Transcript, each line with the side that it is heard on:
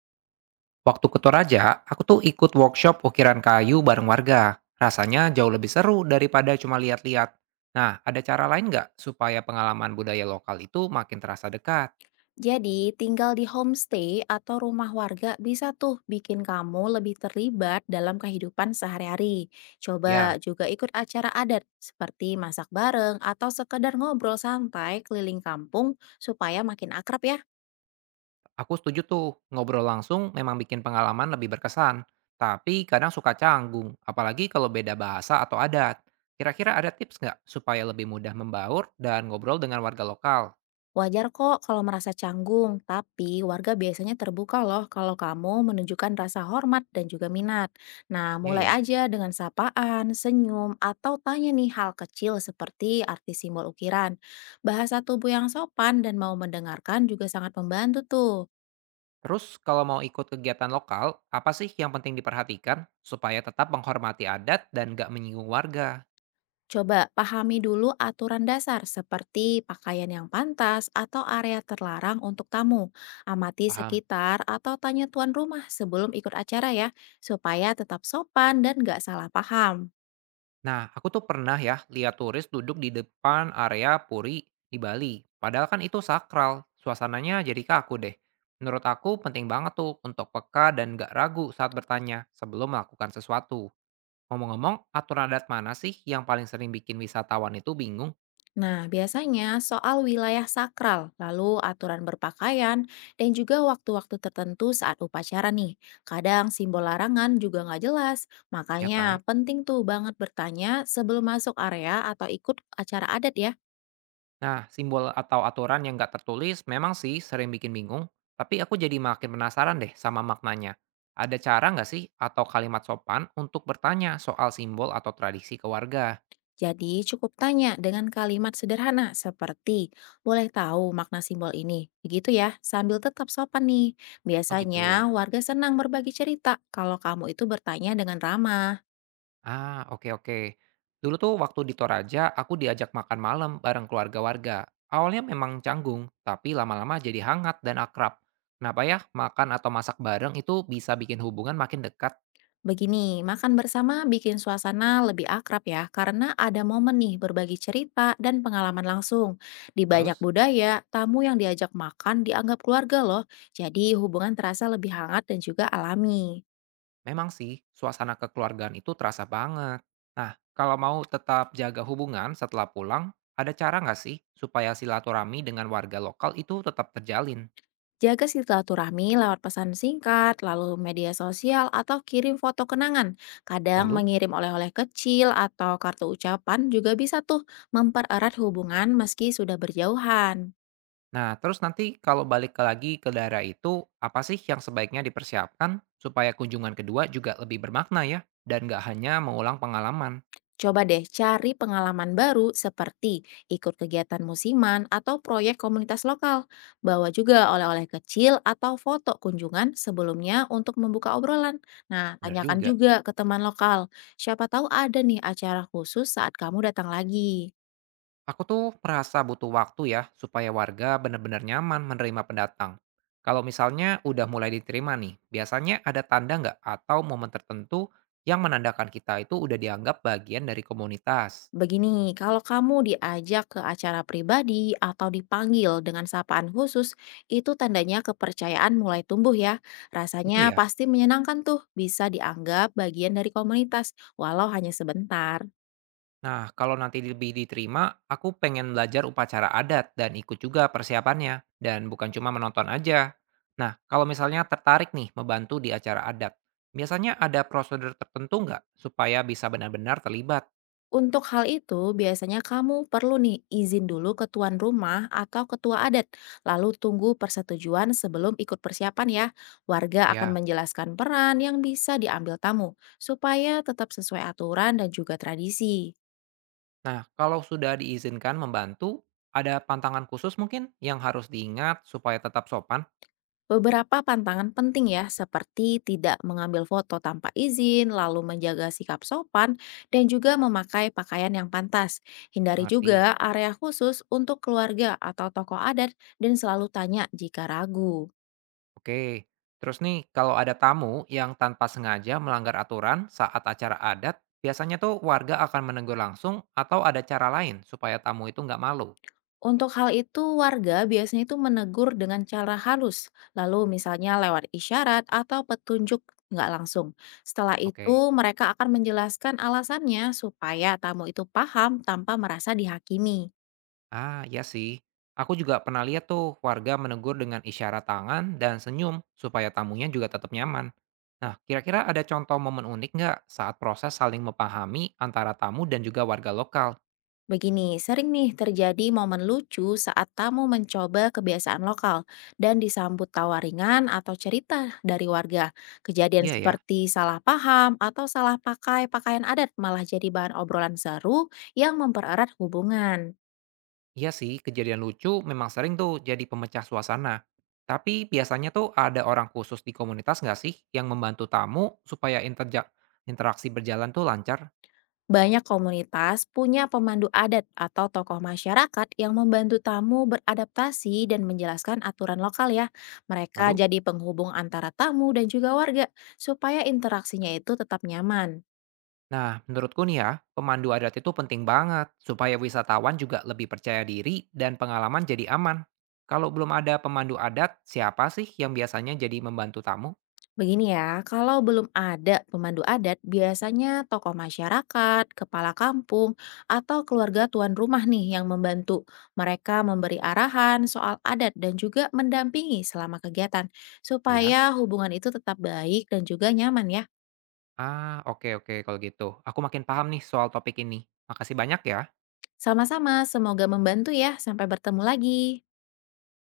right: Waktu ke Toraja, aku tuh ikut workshop ukiran kayu bareng warga. Rasanya jauh lebih seru daripada cuma lihat-lihat. Nah, ada cara lain nggak supaya pengalaman budaya lokal itu makin terasa dekat?
left: Jadi, tinggal di homestay atau rumah warga bisa tuh bikin kamu lebih terlibat dalam kehidupan sehari-hari.
right: Ya,
left: Coba juga ikut acara adat seperti masak bareng atau sekedar ngobrol santai keliling kampung supaya makin akrab ya.
right: aku setuju tuh. Ngobrol langsung memang bikin pengalaman lebih berkesan. Tapi kadang suka canggung, apalagi kalau beda bahasa atau adat. Kira-kira ada tips nggak supaya lebih mudah membaur dan ngobrol dengan warga lokal?
left: Wajar kok kalau merasa canggung, tapi warga biasanya terbuka loh kalau kamu menunjukkan rasa hormat dan juga minat. Nah,
right: Iya
left: mulai
right: ya.
left: aja dengan sapaan, senyum, atau tanya nih hal kecil seperti arti simbol ukiran. Bahasa tubuh yang sopan dan mau mendengarkan juga sangat membantu tuh.
right: Terus kalau mau ikut kegiatan lokal, apa sih yang penting diperhatikan supaya tetap menghormati adat dan gak menyinggung warga?
left: Coba pahami dulu aturan dasar seperti pakaian yang pantas atau area terlarang untuk tamu. Amati
right: Paham?
left: sekitar atau tanya tuan rumah sebelum ikut acara ya, supaya tetap sopan dan nggak salah paham.
right: Nah, aku tuh pernah ya lihat turis duduk di depan area Puri di Bali. Padahal kan itu sakral, suasananya jadi kaku deh. Menurut aku penting banget tuh untuk peka dan gak ragu saat bertanya sebelum melakukan sesuatu. Ngomong-ngomong, aturan adat mana sih yang paling sering bikin wisatawan itu bingung,
left: Nah, biasanya soal wilayah sakral, lalu aturan berpakaian, dan juga waktu-waktu tertentu saat upacara nih. Kadang simbol larangan juga nggak jelas,
right: ya kan?
left: makanya penting tuh banget bertanya sebelum masuk area atau ikut acara adat ya.
right: Nah, simbol atau aturan yang nggak tertulis memang sih sering bikin bingung, tapi aku jadi makin penasaran deh sama maknanya. Ada cara nggak sih atau kalimat sopan untuk bertanya soal simbol atau tradisi ke warga?
left: Jadi cukup tanya dengan kalimat sederhana seperti boleh tahu makna simbol ini. Begitu ya, sambil tetap sopan nih.
right: Oh gitu.
left: Biasanya warga senang berbagi cerita kalau kamu itu bertanya dengan ramah.
right: Ah, oke oke. Dulu tuh waktu di Toraja, aku diajak makan malam bareng keluarga warga. Awalnya memang canggung, tapi lama-lama jadi hangat dan akrab. Kenapa ya makan atau masak bareng itu bisa bikin hubungan makin dekat?
left: Begini, makan bersama bikin suasana lebih akrab ya karena ada momen nih berbagi cerita dan pengalaman langsung. Di banyak
right: Terus?
left: budaya, tamu yang diajak makan dianggap keluarga loh. Jadi hubungan terasa lebih hangat dan juga alami.
right: Memang sih, suasana kekeluargaan itu terasa banget. Nah, kalau mau tetap jaga hubungan setelah pulang, ada cara nggak sih supaya silaturahmi dengan warga lokal itu tetap terjalin?
left: Jaga silaturahmi lewat pesan singkat, lalu media sosial, atau kirim foto kenangan. Kadang
right: Lalu,
left: mengirim oleh-oleh kecil atau kartu ucapan juga bisa tuh mempererat hubungan meski sudah berjauhan.
right: nah terus nanti kalau balik lagi ke daerah itu, apa sih yang sebaiknya dipersiapkan supaya kunjungan kedua juga lebih bermakna ya, dan nggak hanya mengulang pengalaman?
left: Coba deh cari pengalaman baru seperti ikut kegiatan musiman atau proyek komunitas lokal. Bawa juga oleh-oleh kecil atau foto kunjungan sebelumnya untuk membuka obrolan. Nah,
right: Bener
left: tanyakan
right: juga.
left: juga ke teman lokal. Siapa tahu ada nih acara khusus saat kamu datang lagi.
right: Aku tuh merasa butuh waktu ya, supaya warga benar-benar nyaman menerima pendatang. Kalau misalnya udah mulai diterima nih, biasanya ada tanda nggak atau momen tertentu yang menandakan kita itu udah dianggap bagian dari komunitas.
left: Begini, kalau kamu diajak ke acara pribadi atau dipanggil dengan sapaan khusus, itu tandanya kepercayaan mulai tumbuh ya.
right: Itu
left: Rasanya
right: ya.
left: pasti menyenangkan tuh, bisa dianggap bagian dari komunitas, walau hanya sebentar.
right: Nah, kalau nanti lebih diterima, aku pengen belajar upacara adat dan ikut juga persiapannya. Dan bukan cuma menonton aja. Nah, kalau misalnya tertarik nih membantu di acara adat, biasanya ada prosedur tertentu nggak supaya bisa benar-benar terlibat?
left: Untuk hal itu, biasanya kamu perlu nih izin dulu ke tuan rumah atau ketua adat, lalu tunggu persetujuan sebelum ikut persiapan ya. Warga akan
right: Ya.
left: menjelaskan peran yang bisa diambil tamu, supaya tetap sesuai aturan dan juga tradisi.
right: Nah, kalau sudah diizinkan membantu, ada pantangan khusus mungkin yang harus diingat supaya tetap sopan?
left: Beberapa pantangan penting ya, seperti tidak mengambil foto tanpa izin, lalu menjaga sikap sopan, dan juga memakai pakaian yang pantas. Hindari juga
right: Mengerti.
left: area khusus untuk keluarga atau tokoh adat dan selalu tanya jika ragu.
right: Oke. Terus nih, kalau ada tamu yang tanpa sengaja melanggar aturan saat acara adat, biasanya tuh warga akan menegur langsung atau ada cara lain supaya tamu itu nggak malu?
left: Untuk hal itu, warga biasanya itu menegur dengan cara halus, lalu misalnya lewat isyarat atau petunjuk nggak langsung. Setelah itu,
right: Oke.
left: mereka akan menjelaskan alasannya supaya tamu itu paham tanpa merasa dihakimi.
right: Ah, ya sih. Aku juga pernah lihat tuh warga menegur dengan isyarat tangan dan senyum supaya tamunya juga tetap nyaman. Nah, kira-kira ada contoh momen unik nggak saat proses saling memahami antara tamu dan juga warga lokal?
left: Begini, sering nih terjadi momen lucu saat tamu mencoba kebiasaan lokal dan disambut tawa ringan atau cerita dari warga. Kejadian
right: Iya ya.
left: seperti salah paham atau salah pakai pakaian adat malah jadi bahan obrolan seru yang mempererat hubungan.
right: Iya sih, kejadian lucu memang sering tuh jadi pemecah suasana. Tapi biasanya tuh ada orang khusus di komunitas nggak sih yang membantu tamu supaya interaksi berjalan tuh lancar?
left: Banyak komunitas punya pemandu adat atau tokoh masyarakat yang membantu tamu beradaptasi dan menjelaskan aturan lokal ya. Mereka
right: Lalu?
left: jadi penghubung antara tamu dan juga warga supaya interaksinya itu tetap nyaman.
right: Nah, menurutku nih ya, pemandu adat itu penting banget supaya wisatawan juga lebih percaya diri dan pengalaman jadi aman. Kalau belum ada pemandu adat, siapa sih yang biasanya jadi membantu tamu?
left: Begini ya, kalau belum ada pemandu adat, biasanya tokoh masyarakat, kepala kampung, atau keluarga tuan rumah nih yang membantu. Mereka memberi arahan soal adat dan juga mendampingi selama kegiatan,
right: Ya.
left: supaya hubungan itu tetap baik dan juga nyaman ya.
right: Ah, oke oke kalau gitu. Aku makin paham nih soal topik ini. Makasih banyak ya.
left: Sama-sama, semoga membantu ya. Sampai bertemu lagi.